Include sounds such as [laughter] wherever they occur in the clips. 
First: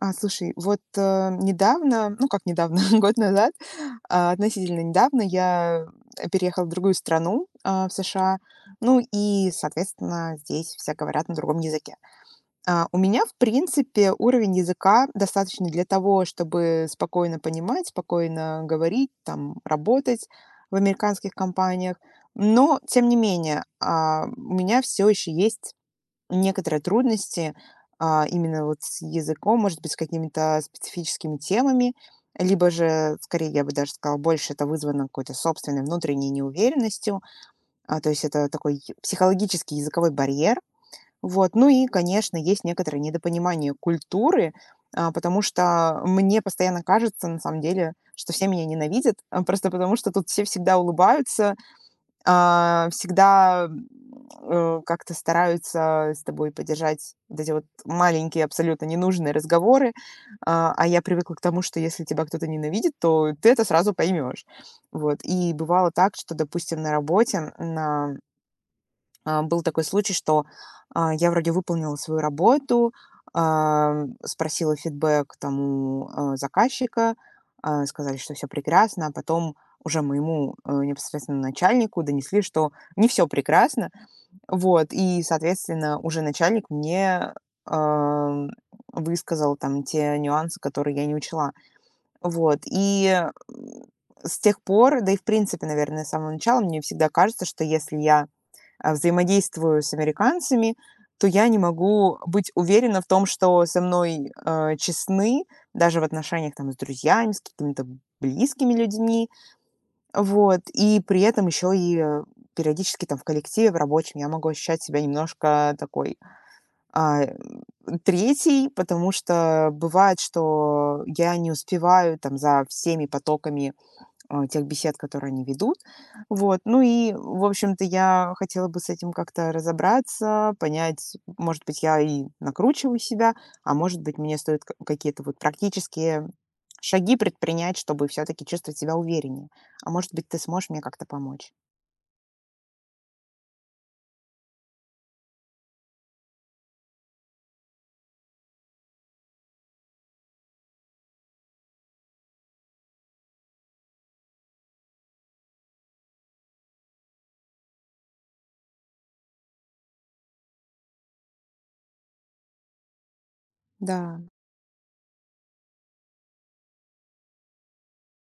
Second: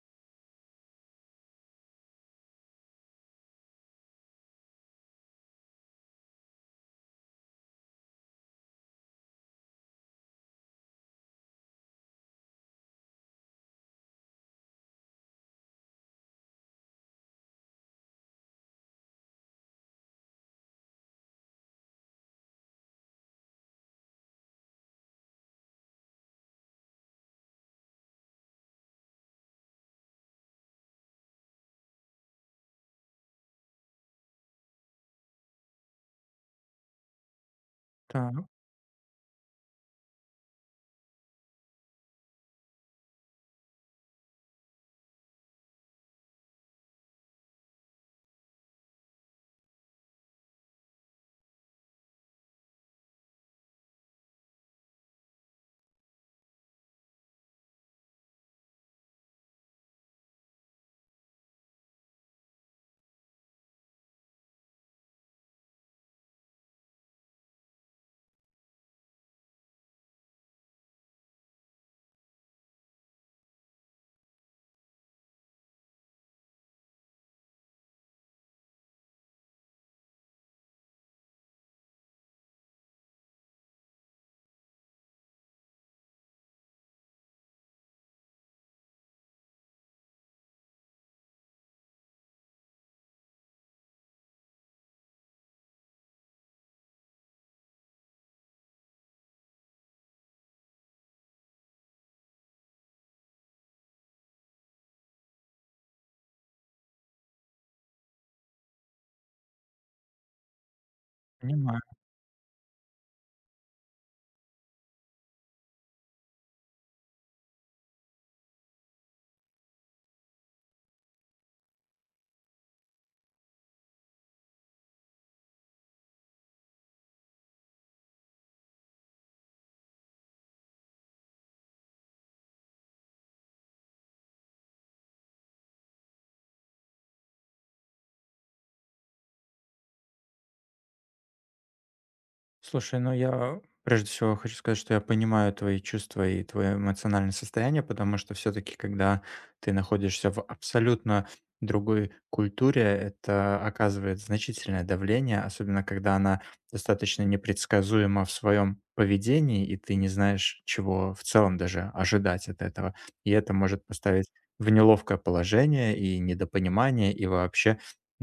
Слушай, вот недавно, ну как недавно, [laughs] год назад, относительно недавно я переехала в другую страну, в США, ну и, соответственно, здесь все говорят на другом языке. У меня, в принципе, уровень языка достаточный для того, чтобы спокойно понимать, спокойно говорить, там, работать в американских компаниях. Но, тем не менее, у меня все еще есть некоторые трудности, именно вот с языком, может быть, с какими-то специфическими темами, либо же, скорее, я бы даже сказала, больше это вызвано какой-то собственной внутренней неуверенностью, то есть Так, это такой психологический языковой барьер. Вот. Ну и, конечно, есть некоторое недопонимание культуры, потому что мне постоянно кажется, на самом деле, что все меня ненавидят, просто потому что тут все всегда улыбаются, всегда, как-то стараются с тобой поддержать вот эти вот маленькие, абсолютно ненужные разговоры. А я привыкла к тому, что если тебя кто-то ненавидит, то ты это сразу поймешь. Вот. И бывало так, что, допустим, на работе, был такой случай, что, я вроде выполнила свою работу, спросила фидбэк тому заказчика, сказали, что все прекрасно, а потом уже моему, непосредственно начальнику донесли, что не все прекрасно. Вот, и, соответственно, уже начальник мне, ам, высказал там те нюансы, которые я не учла. Вот, и, с тех пор, да и в принципе, наверное, с самого начала мне всегда кажется, что если я взаимодействую с американцами, то я не могу быть уверена в том, что со мной, честны, даже в отношениях там с друзьями, с какими-то близкими людьми. Вот. И при этом еще понимаю. и, периодически там в коллективе, в рабочем я могу ощущать себя немножко такой, а, м, потому что бывает, что я не успеваю там за всеми потоками тех бесед, которые они ведут. Вот. Ну и, в общем-то, я хотела бы с этим как-то разобраться, понять, может быть, я и накручиваю себя, а может быть, мне стоит какие-то вот практические шаги предпринять, чтобы все-таки чувствовать себя увереннее. А может быть, ты сможешь мне как-то помочь? Слушай, ну я прежде всего хочу сказать, что я понимаю твои чувства и твое эмоциональное состояние, потому что все-таки, когда ты находишься в абсолютно другой культуре, это оказывает значительное давление, особенно когда она достаточно непредсказуема в своем поведении, и ты не знаешь, чего в целом даже ожидать от этого. И это может Да, поставить в неловкое положение и недопонимание, и вообще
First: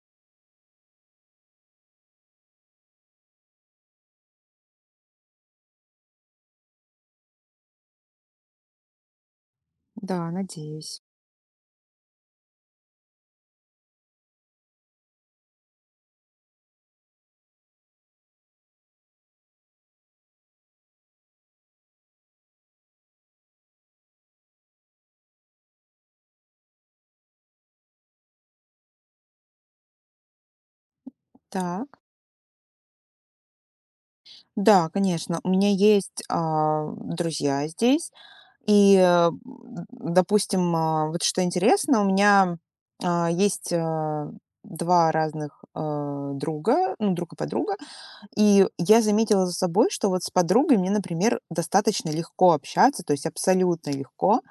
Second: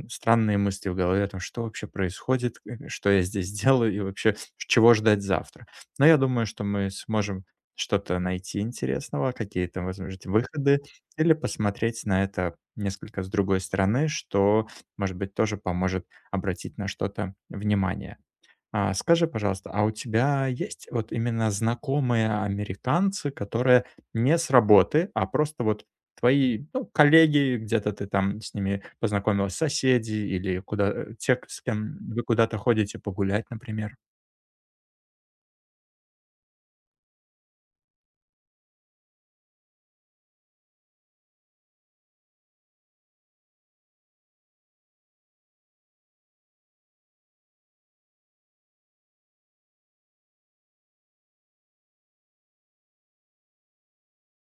странные мысли в голове о том, что вообще происходит, что я здесь делаю и вообще чего ждать завтра. Но я думаю, что мы сможем что-то найти интересного, какие-то, да, возможно, выходы, надеюсь. или посмотреть на это несколько с другой стороны, что, может быть, тоже поможет обратить на что-то внимание. А скажи, пожалуйста, а у тебя есть вот именно знакомые американцы, которые не с работы, а просто вот твои, ну, коллеги, где-то ты там с ними познакомилась, соседи или куда те, с кем Так. вы куда-то ходите погулять, например? Да, конечно. У меня есть друзья здесь. И, допустим, вот что интересно, у меня, есть, 2 разных, друга, ну, друг и подруга. И я заметила за собой, что вот с подругой мне, например, достаточно легко общаться, то есть абсолютно легко.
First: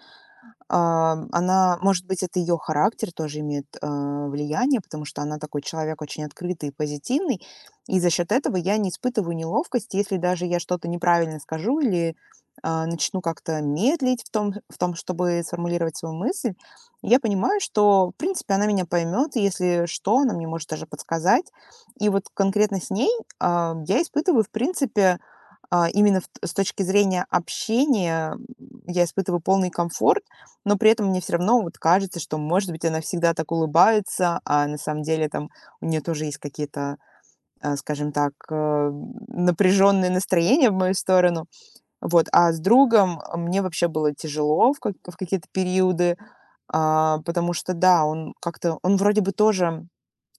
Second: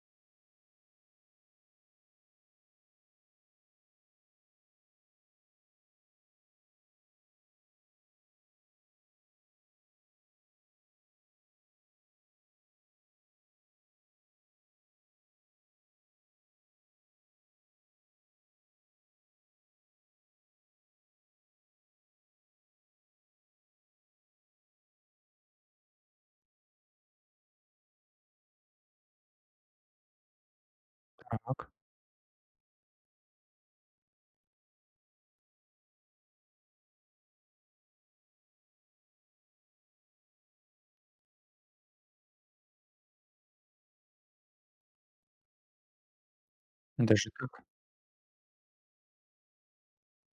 Она, может быть, это ее характер тоже имеет влияние, потому что она такой человек очень открытый и позитивный, и за счет этого я не испытываю неловкость, если даже я что-то неправильно скажу или начну как-то медлить в том, чтобы сформулировать свою мысль, я понимаю, что, в принципе, она меня поймет, и если что, она мне может даже подсказать. И вот конкретно с ней я испытываю, в принципе, с точки зрения общения, я испытываю полный комфорт, но при этом мне все равно Так, вот кажется, что, может быть, она всегда так улыбается, а на самом деле там у нее тоже есть какие-то, скажем так, напряженные настроения в мою сторону. Вот, а с другом мне вообще было тяжело в какие-то периоды, даже так. потому что, да, он вроде бы тоже,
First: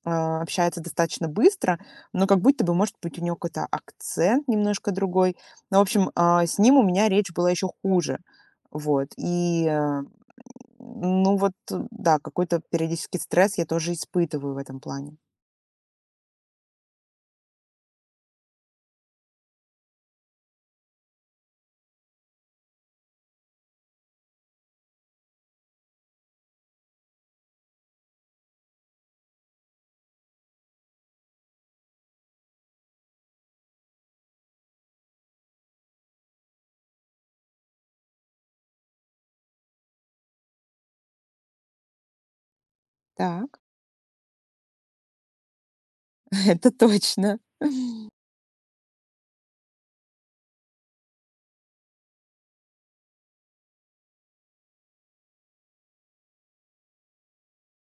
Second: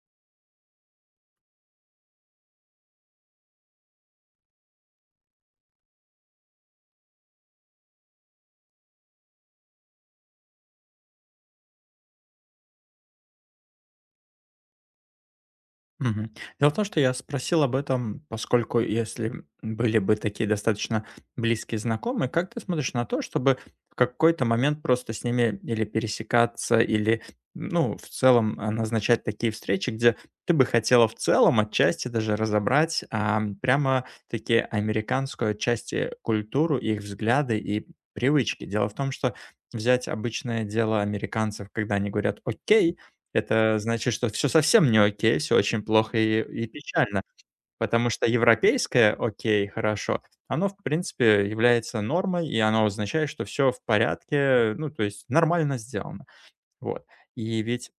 общается достаточно быстро, но как будто бы, может быть, у него какой-то акцент немножко другой. Ну, в общем, с ним у меня речь была еще хуже. Вот, и, ну вот, да, какой-то периодический стресс я тоже испытываю в этом плане. Мгм. Дело в том, что я спросил об этом, поскольку если были бы такие достаточно близкие знакомые, как ты смотришь на то, чтобы в какой-то момент просто с ними или пересекаться, или, ну, в целом назначать такие встречи, где ты бы хотела в целом отчасти даже разобрать прямо-таки американскую отчасти культуру, их взгляды и привычки. Дело в том, что взять обычное дело американцев, когда они говорят «Окей», Так, это значит, что все совсем не окей, все очень плохо и [laughs] это печально, точно. потому что европейское «окей, хорошо», оно, в принципе, является нормой, и оно означает, что все в порядке, ну, то есть нормально сделано. Вот. И ведь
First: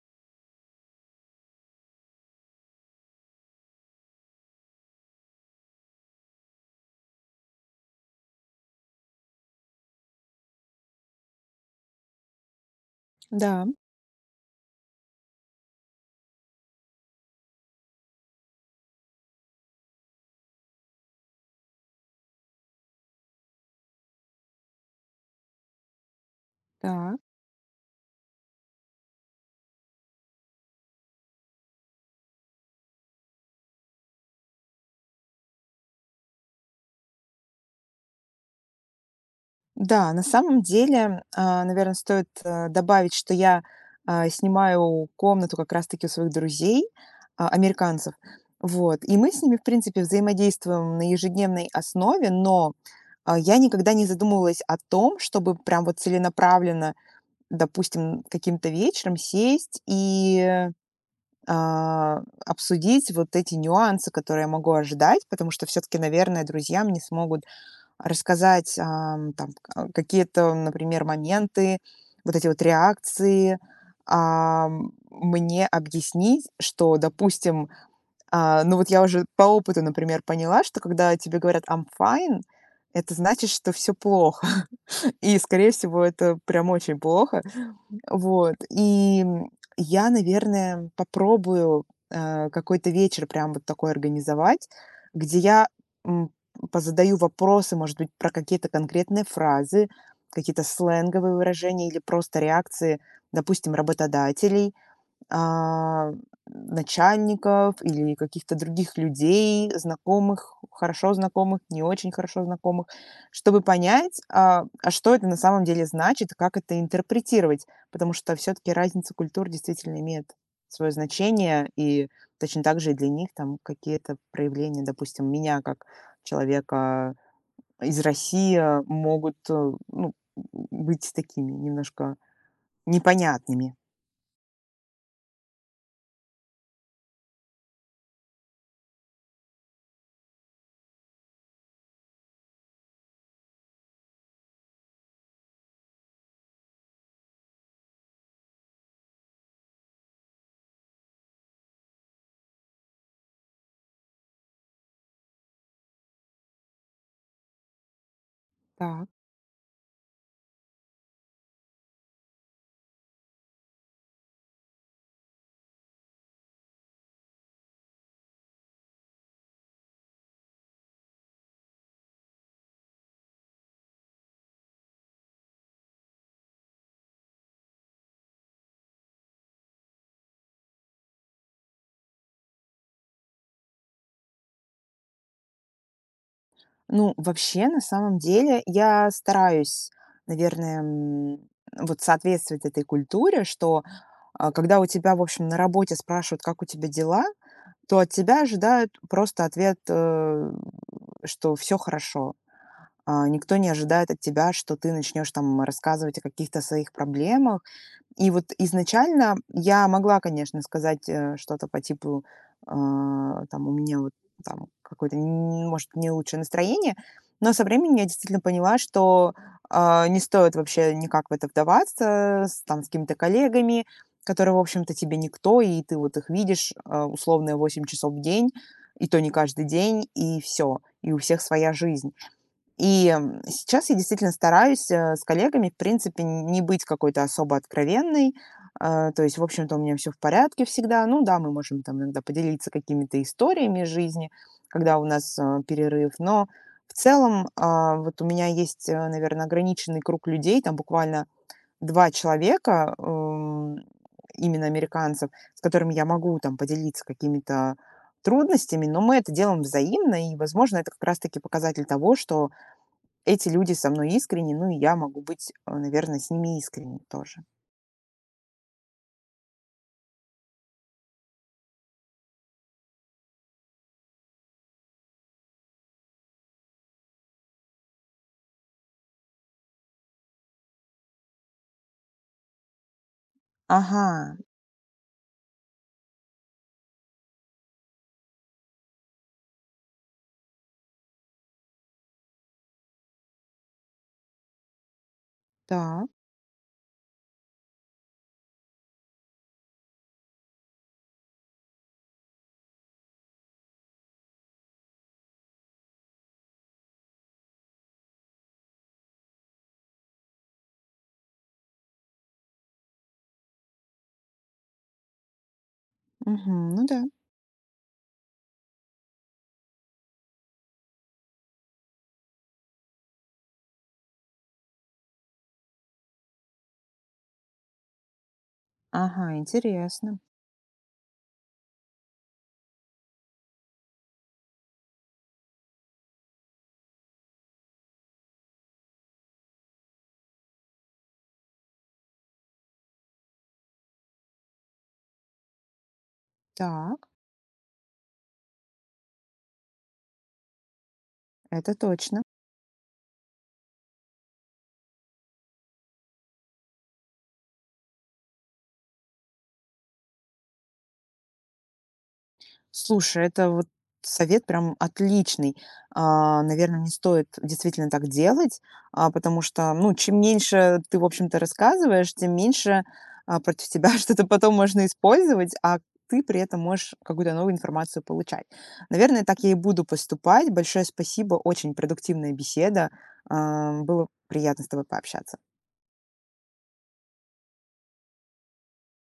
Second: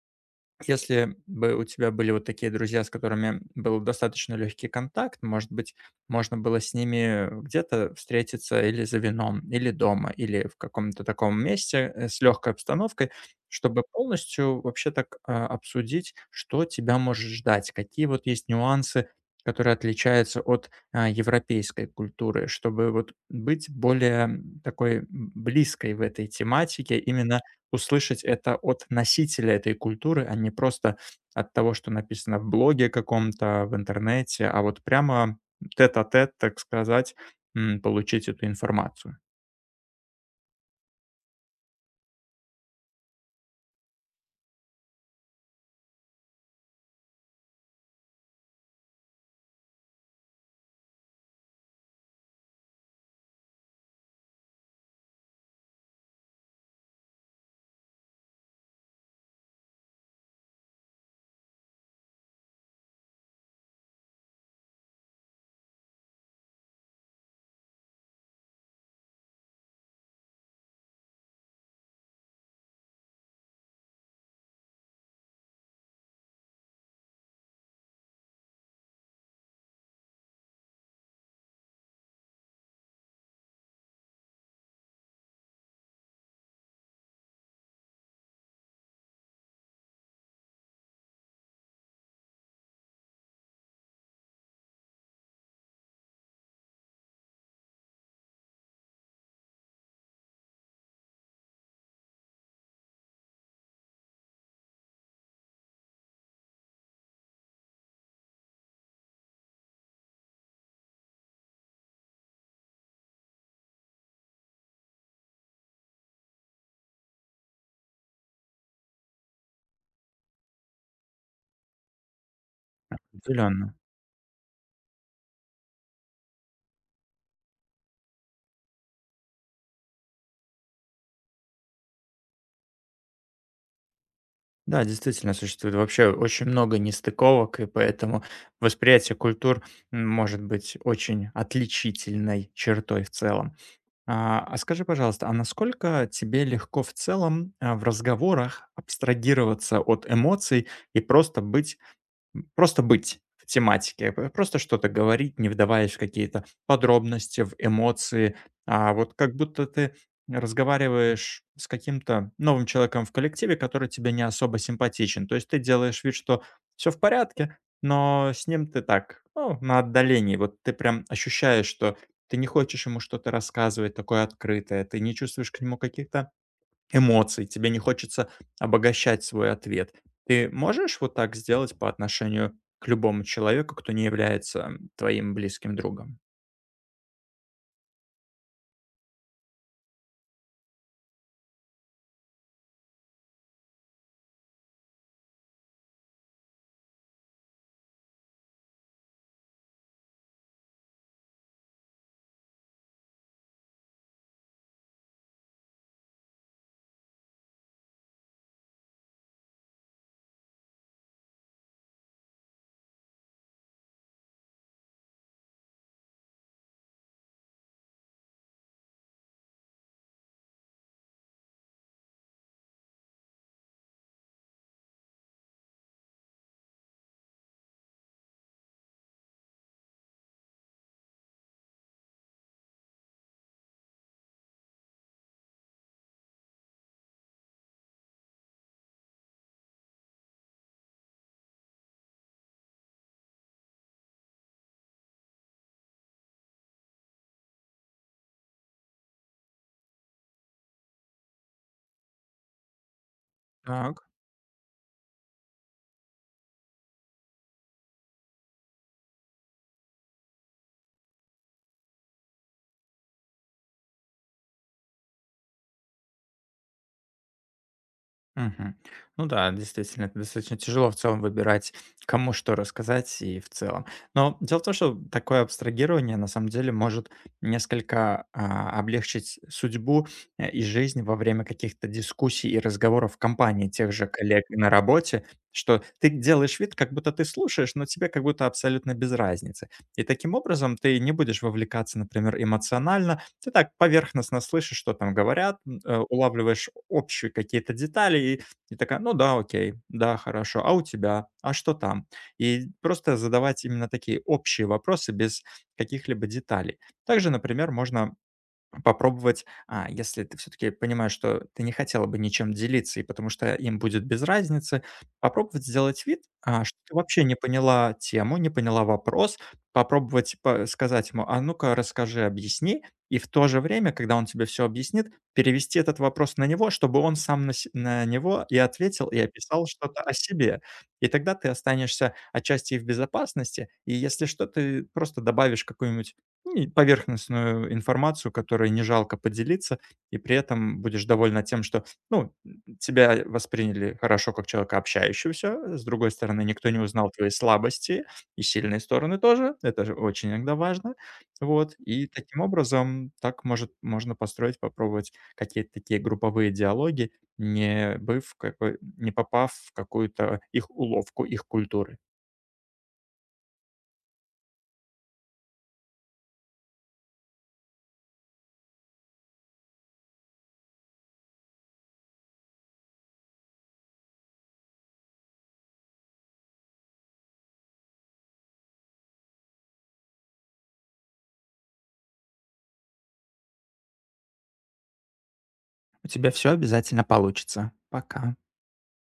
если бы у тебя были вот такие друзья, с которыми был достаточно легкий контакт, может быть, можно было с ними где-то встретиться или за вином, или дома, или в каком-то таком месте с легкой обстановкой, Да, чтобы полностью вообще так обсудить, что тебя может ждать, какие вот есть нюансы, которые отличаются от европейской культуры, чтобы вот быть более такой близкой в этой тематике, так. именно услышать это от носителя этой культуры, а не просто от того, что написано в блоге каком-то, в интернете, а вот прямо тет-а-тет, так сказать, получить эту информацию. Да, на самом деле, наверное, стоит, добавить, что я, снимаю комнату как раз-таки у своих друзей, американцев. Вот, и мы с ними, в принципе, взаимодействуем на ежедневной основе, но, я никогда не задумывалась о том, чтобы прям вот целенаправленно, допустим, каким-то вечером сесть и, а, обсудить вот эти нюансы, которые я могу ожидать, потому что все таки, наверное, друзья мне смогут рассказать, там, какие-то, например, моменты, вот эти вот реакции. Мне объяснить, что, допустим, ну, вот я уже по опыту, например, поняла, что когда тебе говорят "I'm fine", это значит, что все плохо. [laughs] И, скорее всего, это прям очень плохо. Вот, и я, наверное, попробую, какой-то вечер прям вот такой организовать, где я, м, позадаю вопросы, может быть, про какие-то конкретные фразы, какие-то сленговые выражения или просто реакции, допустим, работодателей, а, начальников или каких-то других людей, знакомых, хорошо знакомых, не очень хорошо знакомых, чтобы понять, а что это на самом деле значит, как это интерпретировать, потому что все-таки разница культур действительно имеет свое значение, и точно так же и для них там Определенно. какие-то проявления, допустим, меня как человека из России могут ну, быть такими немножко непонятными. Да, действительно, существует вообще очень много нестыковок, и поэтому восприятие культур может быть очень отличительной чертой в целом. А скажи, пожалуйста, а насколько тебе легко в целом в разговорах абстрагироваться от эмоций и просто быть в тематике, п просто что-то говорить, не вдаваясь в какие-то подробности, в эмоции. А Так. вот как будто ты разговариваешь с каким-то новым человеком в коллективе, который тебе не особо симпатичен. То есть ты делаешь вид, что все в порядке, но с ним ты так, ну, на отдалении. Вот ты прям ощущаешь, что ты не хочешь ему что-то рассказывать такое открытое, ты не чувствуешь к нему каких-то эмоций, тебе не хочется обогащать свой ответ. Ты можешь вот так сделать по отношению к любому человеку, кто не является твоим близким другом? Ну, вообще, на самом деле, я стараюсь, наверное, вот соответствовать этой культуре, что когда у тебя, в общем, на работе спрашивают, как у тебя дела, то от тебя ожидают просто ответ, что все хорошо. Никто не ожидает от тебя, что ты начнешь там рассказывать о каких-то своих проблемах, и вот изначально я могла, конечно, сказать, что-то по типу, там, у меня вот там какое-то, может, не лучшее настроение, но со временем я действительно поняла, что не стоит вообще никак в это вдаваться, там, с какими-то коллегами, которые, в общем-то, тебе никто, и ты вот их видишь условно 8 часов в день, и то не каждый день, и все, и у всех своя жизнь. И, сейчас я действительно стараюсь, с коллегами, в принципе, не быть какой-то особо откровенной. То есть, в общем-то, у меня все в порядке всегда. Ну да, мы можем там иногда поделиться какими-то историями из жизни, когда у нас, перерыв. Но в целом, вот у меня есть, наверное, ограниченный круг людей, там буквально 2 человека, именно американцев, с которыми я могу там поделиться какими-то трудностями, но мы это делаем взаимно, и, возможно, это как раз таки показатель того, что эти люди со мной искренни, ну и я могу быть, наверное, с ними искренней тоже. Мгм. Ну да, действительно, это достаточно тяжело в целом выбирать, кому что рассказать и в целом. Но дело в том, что такое абстрагирование на самом деле может несколько облегчить судьбу и жизнь во время каких-то дискуссий и разговоров в компании тех же Ага, коллег и на работе, что ты делаешь вид, как будто ты слушаешь, но тебе как будто абсолютно без разницы. И таким образом ты не будешь вовлекаться, например, эмоционально, ты так поверхностно слышишь, что там говорят, так, улавливаешь общие какие-то детали, и такая, ну да, окей, да, хорошо, а у тебя, а что там? И просто задавать именно такие общие вопросы без каких-либо деталей. Также, например, можно попробовать, а если ты все-таки понимаешь, что ты не хотела бы ничем делиться, и потому что им будет без разницы, попробовать сделать вид, а мгм, что ну ты да. вообще не поняла тему, не поняла вопрос, попробовать сказать ему: а ну-ка расскажи, объясни, и в то же время, когда он тебе все объяснит, перевести этот вопрос на него, чтобы он сам на него и ответил, и Ага, описал что-то о интересно. себе. И тогда ты останешься отчасти и в безопасности, и если что, ты просто добавишь какую-нибудь поверхностную информацию, которой не жалко поделиться, и при этом будешь довольна тем, что, ну, тебя восприняли хорошо как человека общающегося, с другой стороны, никто не Так, узнал твои слабости и сильные стороны тоже, это же очень иногда важно. это Вот. И точно. таким образом так может можно построить, попробовать какие-то такие групповые диалоги, не быв какой не попав в какую-то их уловку, их культуры. Слушай, это вот совет прям отличный. Наверное, не стоит действительно так делать, потому что, ну, чем меньше ты, в общем-то, рассказываешь, тем меньше против тебя [laughs] что-то потом можно использовать, а ты при этом можешь какую-то новую информацию получать. Наверное, так я и буду поступать. Большое спасибо, очень продуктивная беседа. Было приятно с тобой пообщаться. У тебя все обязательно получится. Пока.